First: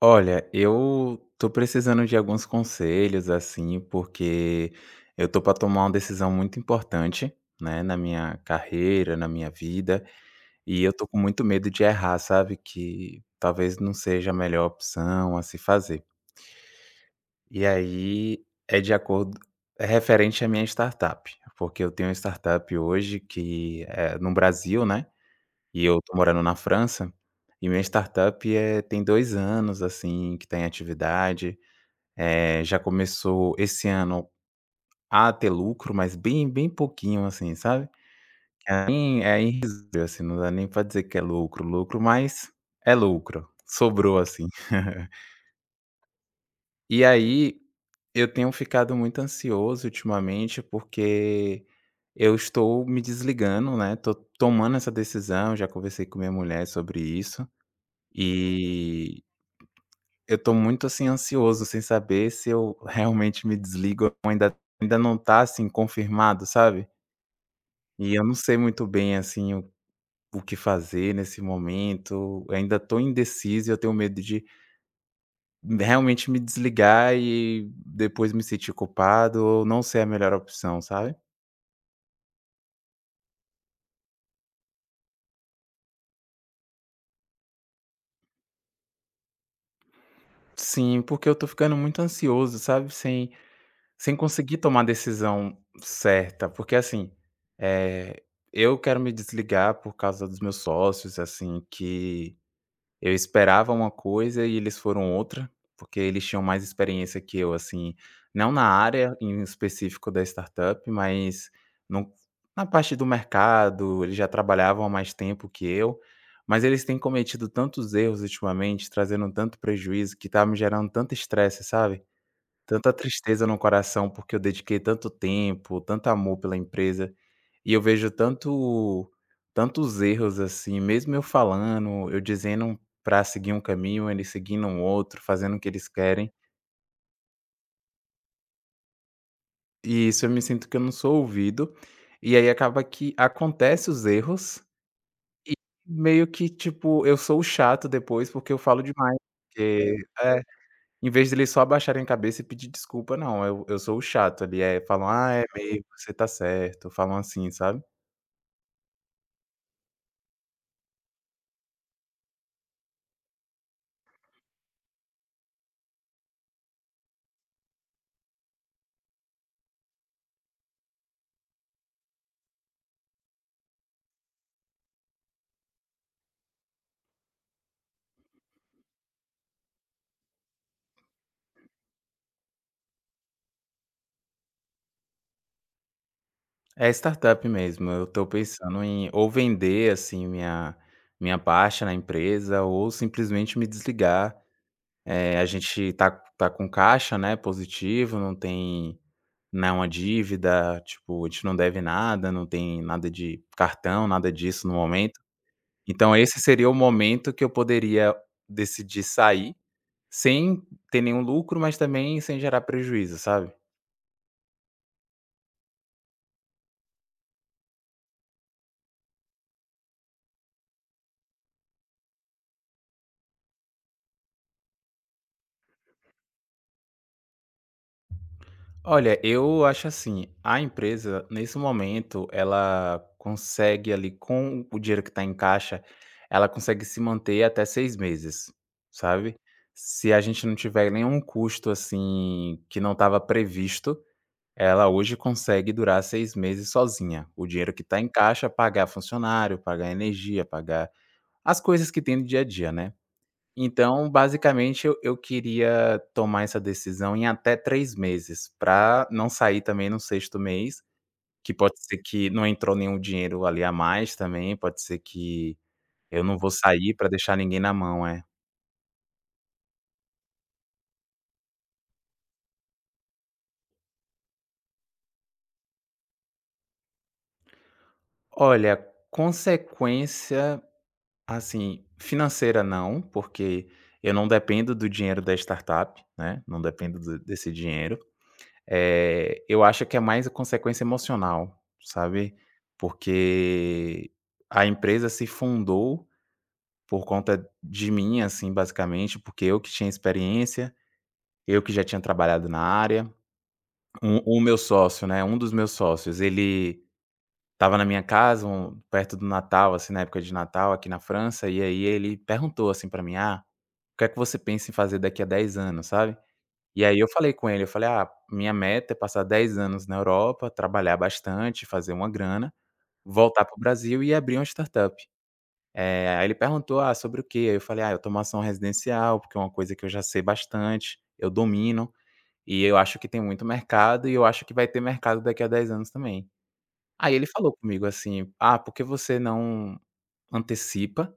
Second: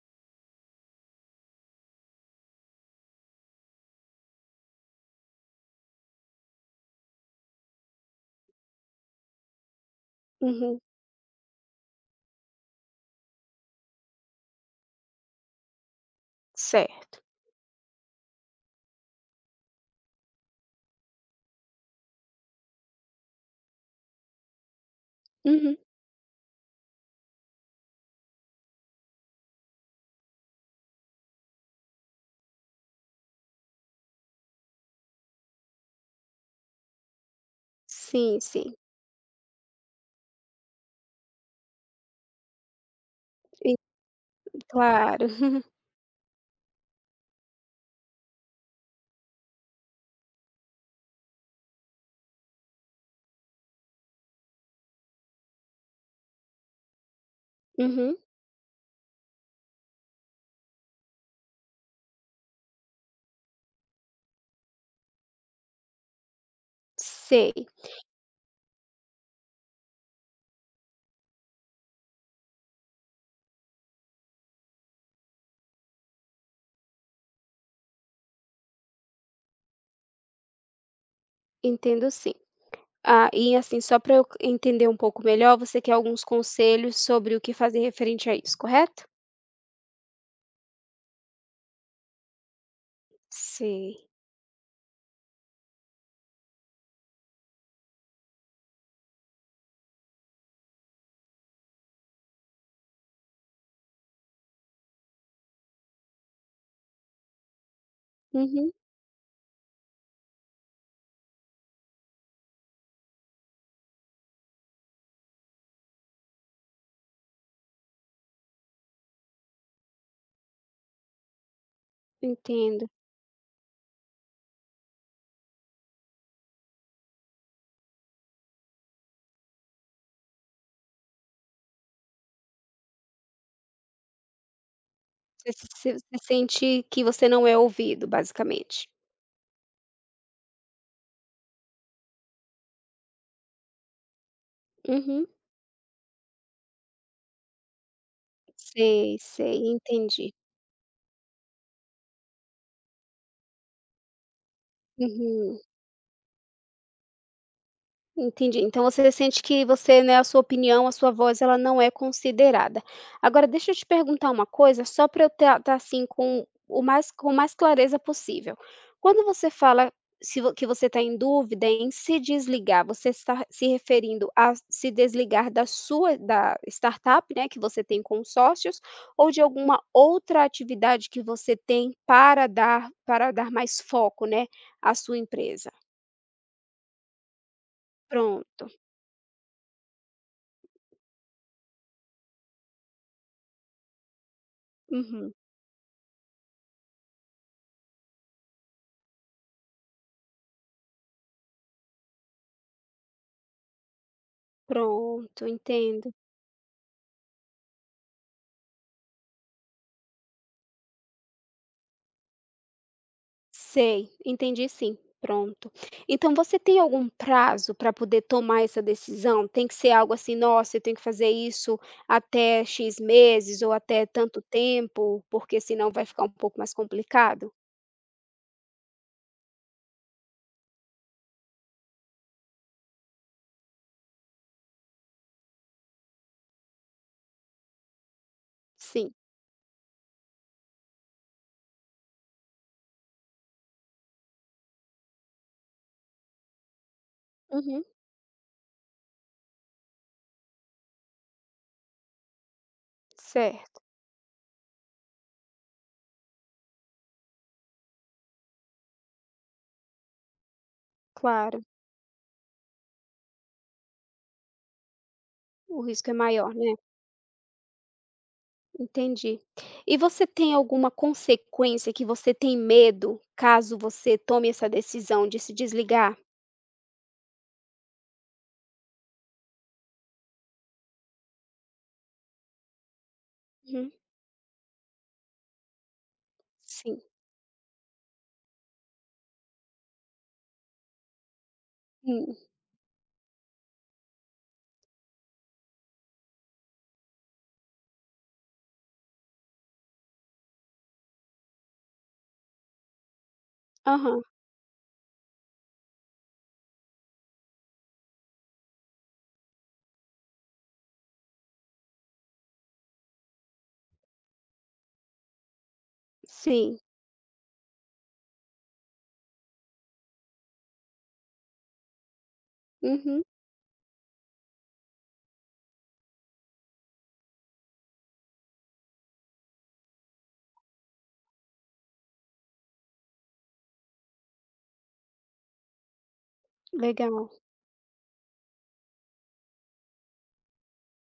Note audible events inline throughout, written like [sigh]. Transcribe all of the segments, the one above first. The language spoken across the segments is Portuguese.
Olha, eu tô precisando de alguns conselhos, assim, porque eu tô para tomar uma decisão muito importante, né, na minha carreira, na minha vida, Uhum, e eu tô com muito medo de errar, sabe? Que talvez não seja a melhor opção a se fazer. certo. E aí é de acordo, é referente à minha startup, porque eu tenho uma startup hoje que é no Brasil, né? Uhum. E eu tô morando na França, e minha startup é, tem 2 anos, assim, que tá em atividade. Já começou esse ano a ter lucro, mas bem pouquinho, assim, sabe. Sim, sim. É bem é irrisório, assim, não dá nem pra dizer que é lucro, lucro, mas é lucro, E sobrou, assim. [laughs] claro. [laughs] E aí, eu tenho ficado muito ansioso ultimamente, porque eu estou me desligando, né, tô tomando essa decisão, já conversei com minha mulher sobre isso. Uhum. Uhum, E eu tô muito, assim, ansioso sem saber se eu realmente me desligo, ou ainda não tá, assim, confirmado, sabe. sei, E eu não sei muito bem, assim, o que fazer nesse momento. Eu ainda tô indeciso e eu tenho medo de realmente me desligar e depois me sentir culpado ou não ser a melhor opção, sabe. entendo sim. Ah, e assim, só para eu entender um pouco melhor, você quer alguns conselhos sobre o que fazer referente a isso, correto? Sim, porque eu tô ficando muito ansioso, sabe, sem Sei. Sem conseguir tomar a decisão certa, porque assim, eh, eu quero me desligar por causa dos meus sócios, assim, que eu esperava uma coisa e eles foram outra, porque eles tinham mais experiência que eu, assim, não na Uhum, área em específico da startup, mas no na parte do mercado, eles já trabalhavam há mais tempo que eu, mas eles têm cometido tantos erros ultimamente, trazendo tanto prejuízo, que tá me gerando tanto estresse, sabe? entendo. Tanta tristeza no coração, porque eu dediquei tanto tempo, tanto amor pela empresa, e eu vejo tantos erros, assim, mesmo eu falando, eu dizendo para seguir um caminho, eles seguindo um outro, Você fazendo o se que eles se você querem. sente que você não é ouvido, basicamente. E isso, eu me sinto que eu não sou ouvido, e aí acaba que acontece os erros, Uhum. meio que, tipo, eu sou o chato depois, porque eu falo demais, Sei, sei, porque entendi. é. Em vez deles só abaixarem a cabeça e pedir desculpa, não, eu sou o chato ali, é, falam: "Ah, é Uhum. meio, você tá certo", falam assim, sabe. Entendi. Então você sente que você, né, a sua opinião, a sua voz, ela não é considerada. Agora deixa eu te perguntar uma coisa, só para eu estar assim, com mais clareza possível. Quando você fala se vo que você está em dúvida em se desligar, você está se referindo a se desligar da startup, né, que você tem com sócios, ou de alguma outra atividade que você tem para dar mais foco, né, à sua empresa? É startup mesmo, eu tô Pronto. pensando em ou vender, assim, minha parte na empresa, ou simplesmente me desligar. Uhum. A gente tá com caixa, né, positivo, não tem nenhuma dívida, tipo, a gente não deve nada, não tem nada de cartão, nada disso no momento. Pronto, entendo. Então esse seria o momento que eu poderia decidir sair sem ter nenhum lucro, mas também sem gerar prejuízo, sabe. Sei, entendi sim. Pronto. Então você tem algum prazo para poder tomar essa decisão? Tem que ser algo assim: "Nossa, eu tenho que fazer isso até X meses ou até tanto tempo, porque senão vai ficar um pouco mais complicado"? Olha, eu acho assim, a empresa nesse momento, ela consegue ali com o dinheiro que está em caixa, ela consegue se manter até 6 meses, Sim. sabe. Se a gente não tiver nenhum custo, assim, que não estava previsto, ela hoje consegue durar 6 meses sozinha. O dinheiro que Uhum. está em caixa, pagar funcionário, pagar energia, pagar as coisas que tem no dia a dia, né. Certo, Então, basicamente, eu queria tomar essa decisão em até 3 meses, para não sair também no 6.º mês, que claro. pode ser que não entrou nenhum dinheiro ali a mais também, pode ser que O risco é eu não vou maior, né. sair para deixar ninguém na mão, é. Entendi. E você tem alguma consequência que você tem medo, caso você tome essa decisão de se desligar? Olha, consequência, assim, financeira não, porque Uhum. eu não dependo do dinheiro da startup, né, não dependo Sim. do desse dinheiro. Eu acho que é mais a consequência emocional, Hum. sabe, porque a empresa se fundou por conta de mim, assim, basicamente, porque eu que tinha experiência, eu que já tinha trabalhado na área. Aham. O meu sócio, né, um dos meus sócios, ele estava na minha casa perto do Natal, assim, na época de Natal aqui na França, e aí ele perguntou assim para mim: "Ah, o que é que você pensa em fazer daqui a 10 anos?", sabe. Sim. E aí eu falei com ele, eu falei: "Ah, minha meta é passar 10 anos na Europa, trabalhar bastante, fazer uma grana, Uhum. voltar para o Brasil e abrir uma startup". Aí ele perguntou: "Ah, sobre o quê?". Aí eu falei: "Ah, automação residencial, porque é uma coisa que eu já sei bastante, eu domino, e eu acho que tem muito mercado, e eu acho que vai ter mercado daqui a 10 anos também". Aí ele Legal. falou comigo assim: "Ah, por que você não antecipa,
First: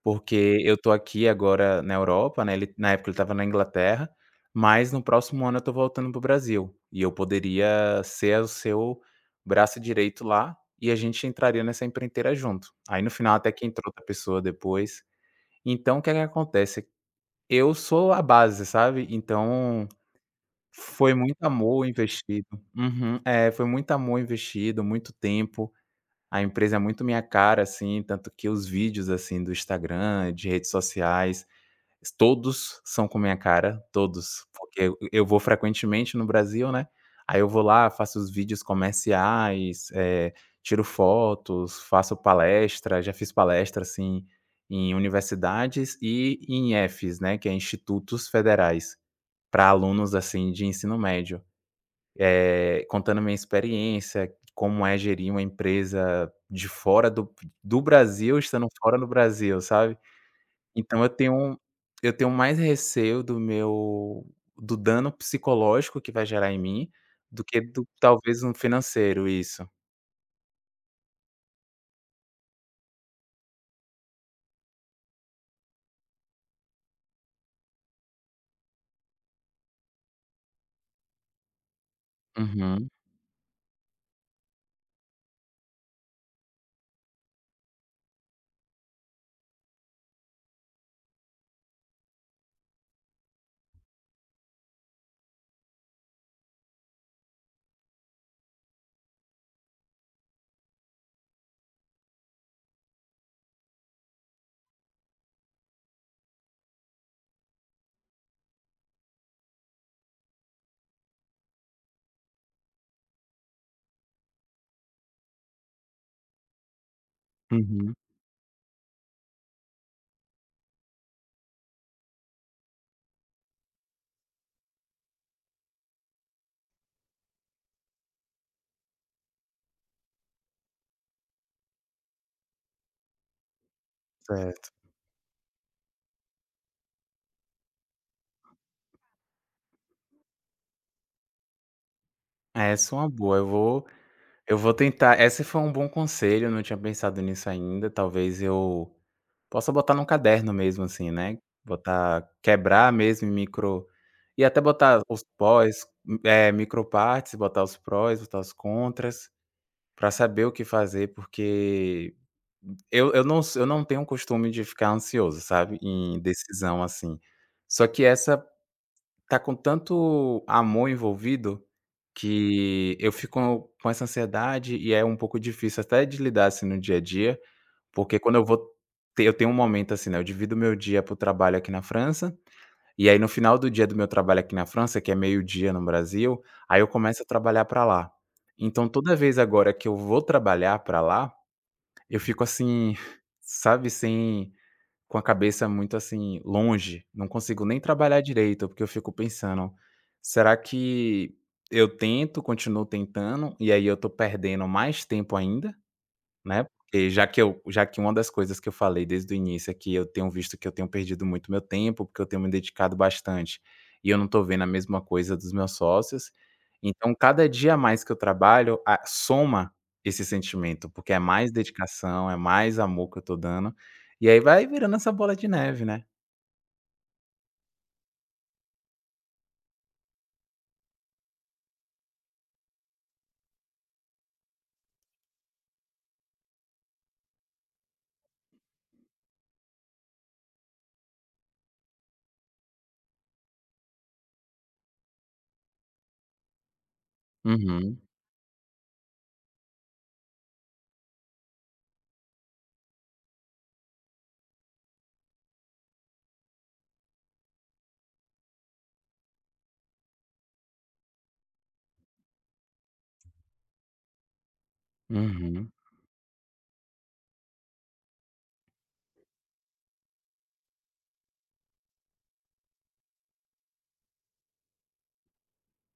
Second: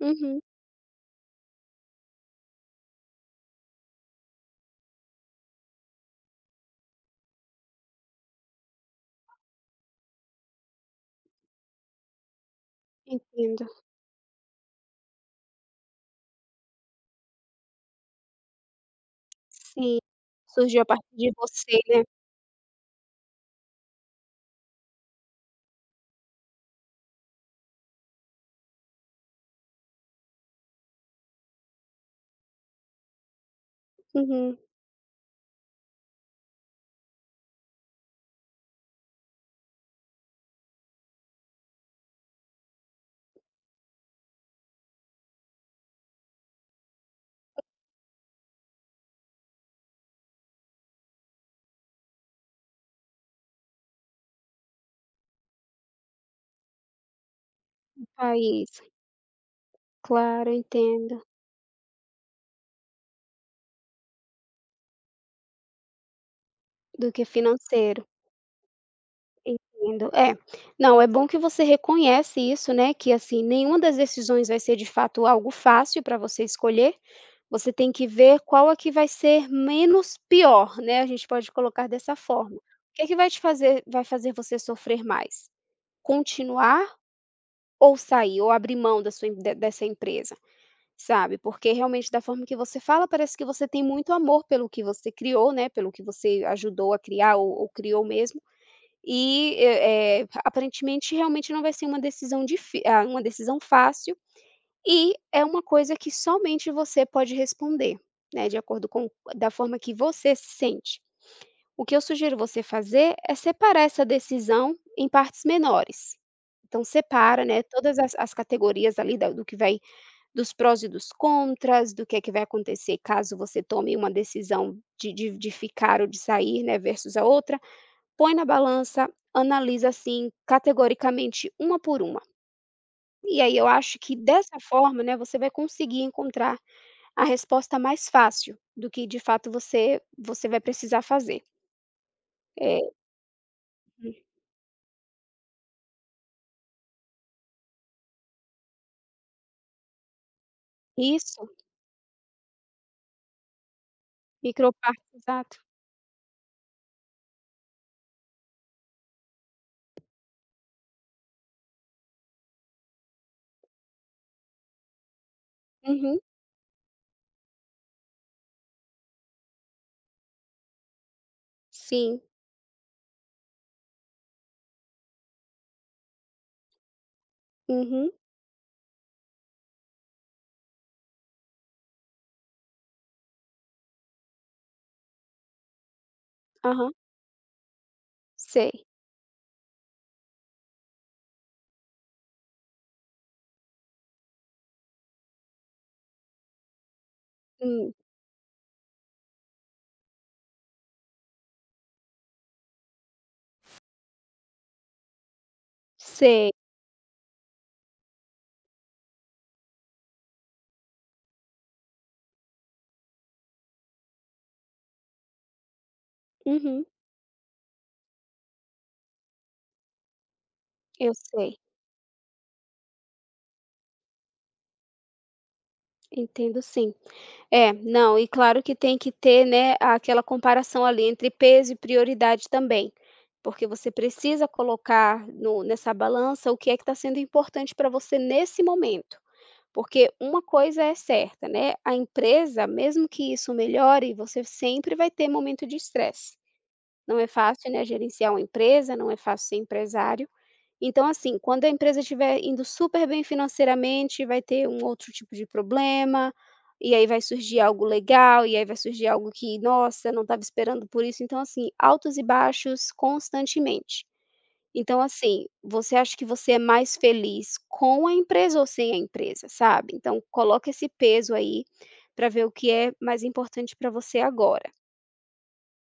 Uhum. porque eu tô aqui agora na Europa, né", ele, na época, ele estava na Inglaterra, "mas no próximo ano eu tô voltando pro Brasil, e eu poderia ser o seu braço direito lá, e a gente entraria nessa empreiteira junto". Aí no final até que Entendo. entrou outra pessoa depois. Então o que é que acontece, eu sou a base, sabe, então Sim. Surgiu a partir foi de muito você, amor né. investido. Uhum. É, foi muito amor investido, muito tempo, a empresa é muito minha cara, assim, tanto que os vídeos, assim, do Instagram, de redes sociais, todos são com minha cara, todos, Uhum. porque eu vou frequentemente no Brasil, né, aí eu vou lá, faço os vídeos comerciais, tiro fotos, faço palestra, já fiz palestra, assim, em universidades e em IFES, né, que é institutos federais, pra alunos, assim, de ensino médio, contando minha experiência, como é gerir uma empresa de fora do Brasil, estando País. fora do Brasil, sabe. Claro, Então eu entendo. tenho, eu tenho mais receio do meu, do dano psicológico que vai gerar em mim, Do que do que do, financeiro. talvez, um financeiro, isso. Entendo. É. Não, é bom que você reconhece isso, né, que, assim, nenhuma das decisões vai ser de fato algo fácil para você escolher, você tem que ver qual é que vai ser menos pior, né, a gente pode colocar dessa forma. O Uhum, que é que vai fazer você sofrer mais? Continuar ou sair, ou abrir mão da sua em de dessa empresa, sabe, porque realmente da forma que você fala, parece que você tem muito amor pelo que você criou, né, pelo que você ajudou a criar ou criou mesmo, e, aparentemente realmente não vai ser uma decisão fácil, e é uma coisa que somente você pode responder, né, de acordo com da forma que você se sente. O que eu sugiro você fazer é separar essa decisão em partes menores. Então separa, né, uhum, todas as categorias ali da do que vai dos prós e dos contras, do que é que vai acontecer caso você tome uma decisão de ficar ou de sair, né, versus a outra, põe na balança, analisa, assim, categoricamente, uma por uma. E aí eu acho que dessa certo. forma, né, você vai conseguir encontrar a resposta mais fácil do que de fato você vai precisar fazer. É, É, essa é uma boa, eu vou tentar, esse foi um bom conselho, eu não tinha pensado nisso ainda, talvez eu possa botar num caderno mesmo, assim, né, isso, botar, quebrar mesmo em micro, e até botar micropartes, os exato. pós, micropartes, botar os prós, botar os contras, pra saber o que fazer, porque Eu não tenho o costume de ficar ansioso, sabe, em Uhum, decisão, assim. Só que essa tá com tanto amor envolvido, sim, que eu fico com essa ansiedade e é um pouco difícil até de lidar, assim, no dia a dia, uhum, porque quando eu vou ter, eu tenho um momento, assim, né, eu divido meu dia para o trabalho aqui na França, e aí no final do dia do meu trabalho aqui na França, que é meio-dia no Brasil, aí eu aham, começo a trabalhar pra lá. sei. Então toda vez agora que eu vou trabalhar pra lá, eu fico assim, [laughs] sabe, sem, com a cabeça muito assim, longe, não consigo nem Hum. trabalhar direito, porque eu fico pensando: "Será que eu tento, continuo tentando, e aí eu tô perdendo mais tempo ainda?" Sei. Né, porque já que eu, já que uma das coisas que eu falei desde o início é que eu tenho visto que eu tenho perdido muito meu tempo, porque eu tenho me dedicado bastante, e eu não estou vendo a mesma coisa dos meus sócios, Uhum. então cada dia a mais que eu trabalho, a soma esse sentimento, porque Eu é mais sei. dedicação, é mais amor que eu estou dando, e aí vai virando essa bola de neve, né. Entendo sim. É, não, e claro que tem que ter, né, aquela comparação ali entre peso e prioridade também, porque você precisa colocar no nessa balança o que é que está sendo importante para você nesse momento. Porque uma coisa é certa, né, a empresa, mesmo que isso melhore, você sempre vai ter momento de estresse. Não é fácil, né, Uhum, gerenciar uma empresa, não é fácil ser empresário. Então, assim, quando a empresa estiver indo super bem financeiramente, vai ter um outro tipo de problema, e aí vai surgir algo legal, e aí vai surgir algo que, nossa, não estava esperando por isso. Então, assim, altos e baixos constantemente. Então, assim, uhum. você acha que você é mais feliz com a empresa ou sem a empresa, sabe? Então, coloca esse peso aí para ver o que é mais importante para você agora.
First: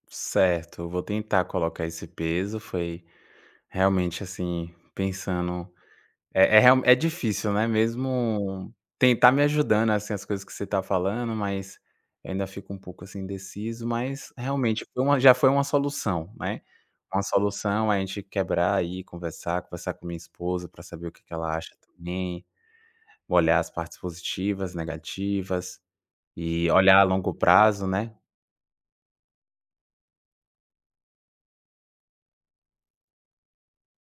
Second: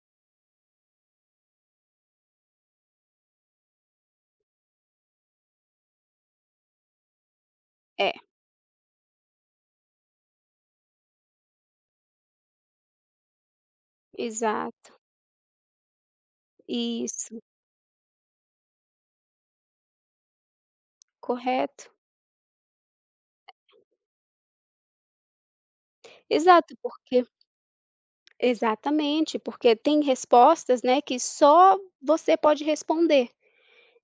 Certo, eu vou tentar colocar esse peso, foi realmente, assim, pensando. É real, é difícil, né, É, mesmo tentar me ajudando, assim, as coisas que você tá falando, mas eu ainda fico um pouco, assim, indeciso, mas realmente exato. foi uma, já foi uma solução, né. Uma Isso, solução, é a gente quebrar aí, conversar com minha esposa para saber o que que ela acha correto. também, olhar as partes positivas, negativas, e Exato, olhar a porque longo prazo, né. Exatamente, porque tem respostas, né, que só você pode responder.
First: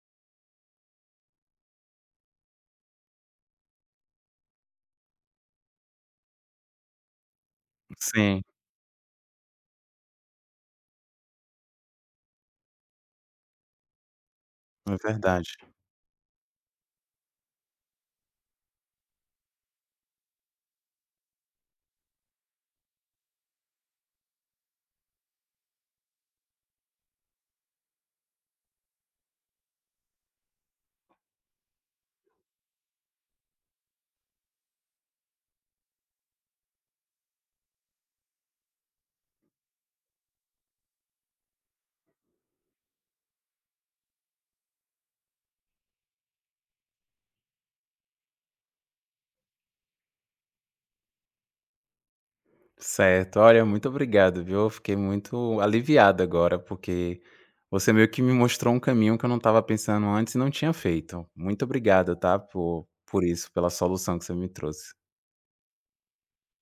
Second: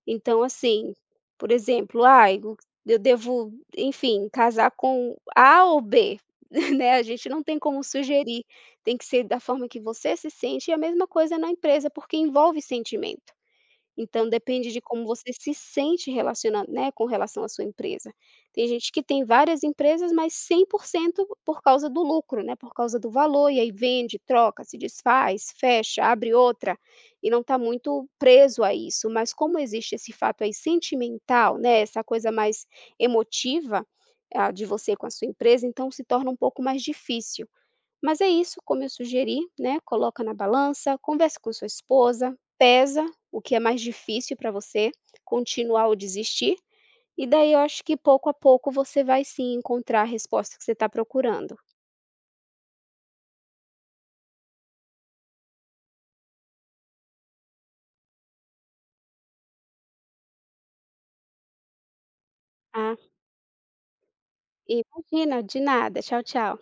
Então, assim, por exemplo, ah o eu devo, enfim, casar com A ou B", [laughs] né, a gente não tem como Sim, sugerir, tem que ser da forma que você se sente e a mesma coisa na empresa, porque envolve sentimento. Então depende de é como você verdade. se sente relacionando, né, com relação à sua empresa. Tem gente que tem várias empresas, mas 100% por cento por causa do lucro, né, por causa do valor, e aí vende, troca, se desfaz, fecha, abre outra, e não está muito preso a isso. Mas como existe esse fato aí sentimental, né, essa coisa mais emotiva, ah, de você com a sua empresa, então se torna um pouco mais difícil. Mas é isso, como eu sugeri, né, coloca na balança, converse com sua esposa, pesa o que é mais difícil para você, continuar ou desistir, e daí eu acho que pouco a pouco você vai sim encontrar a resposta que você está procurando, Certo. Olha, muito obrigado, viu? Eu fiquei muito aliviado agora, porque você meio que me mostrou um caminho que eu não estava pensando antes e não tinha feito. Muito obrigado, tá? Tá. Por isso, pela solução que você me E trouxe. imagina, de nada. Tchau, tchau.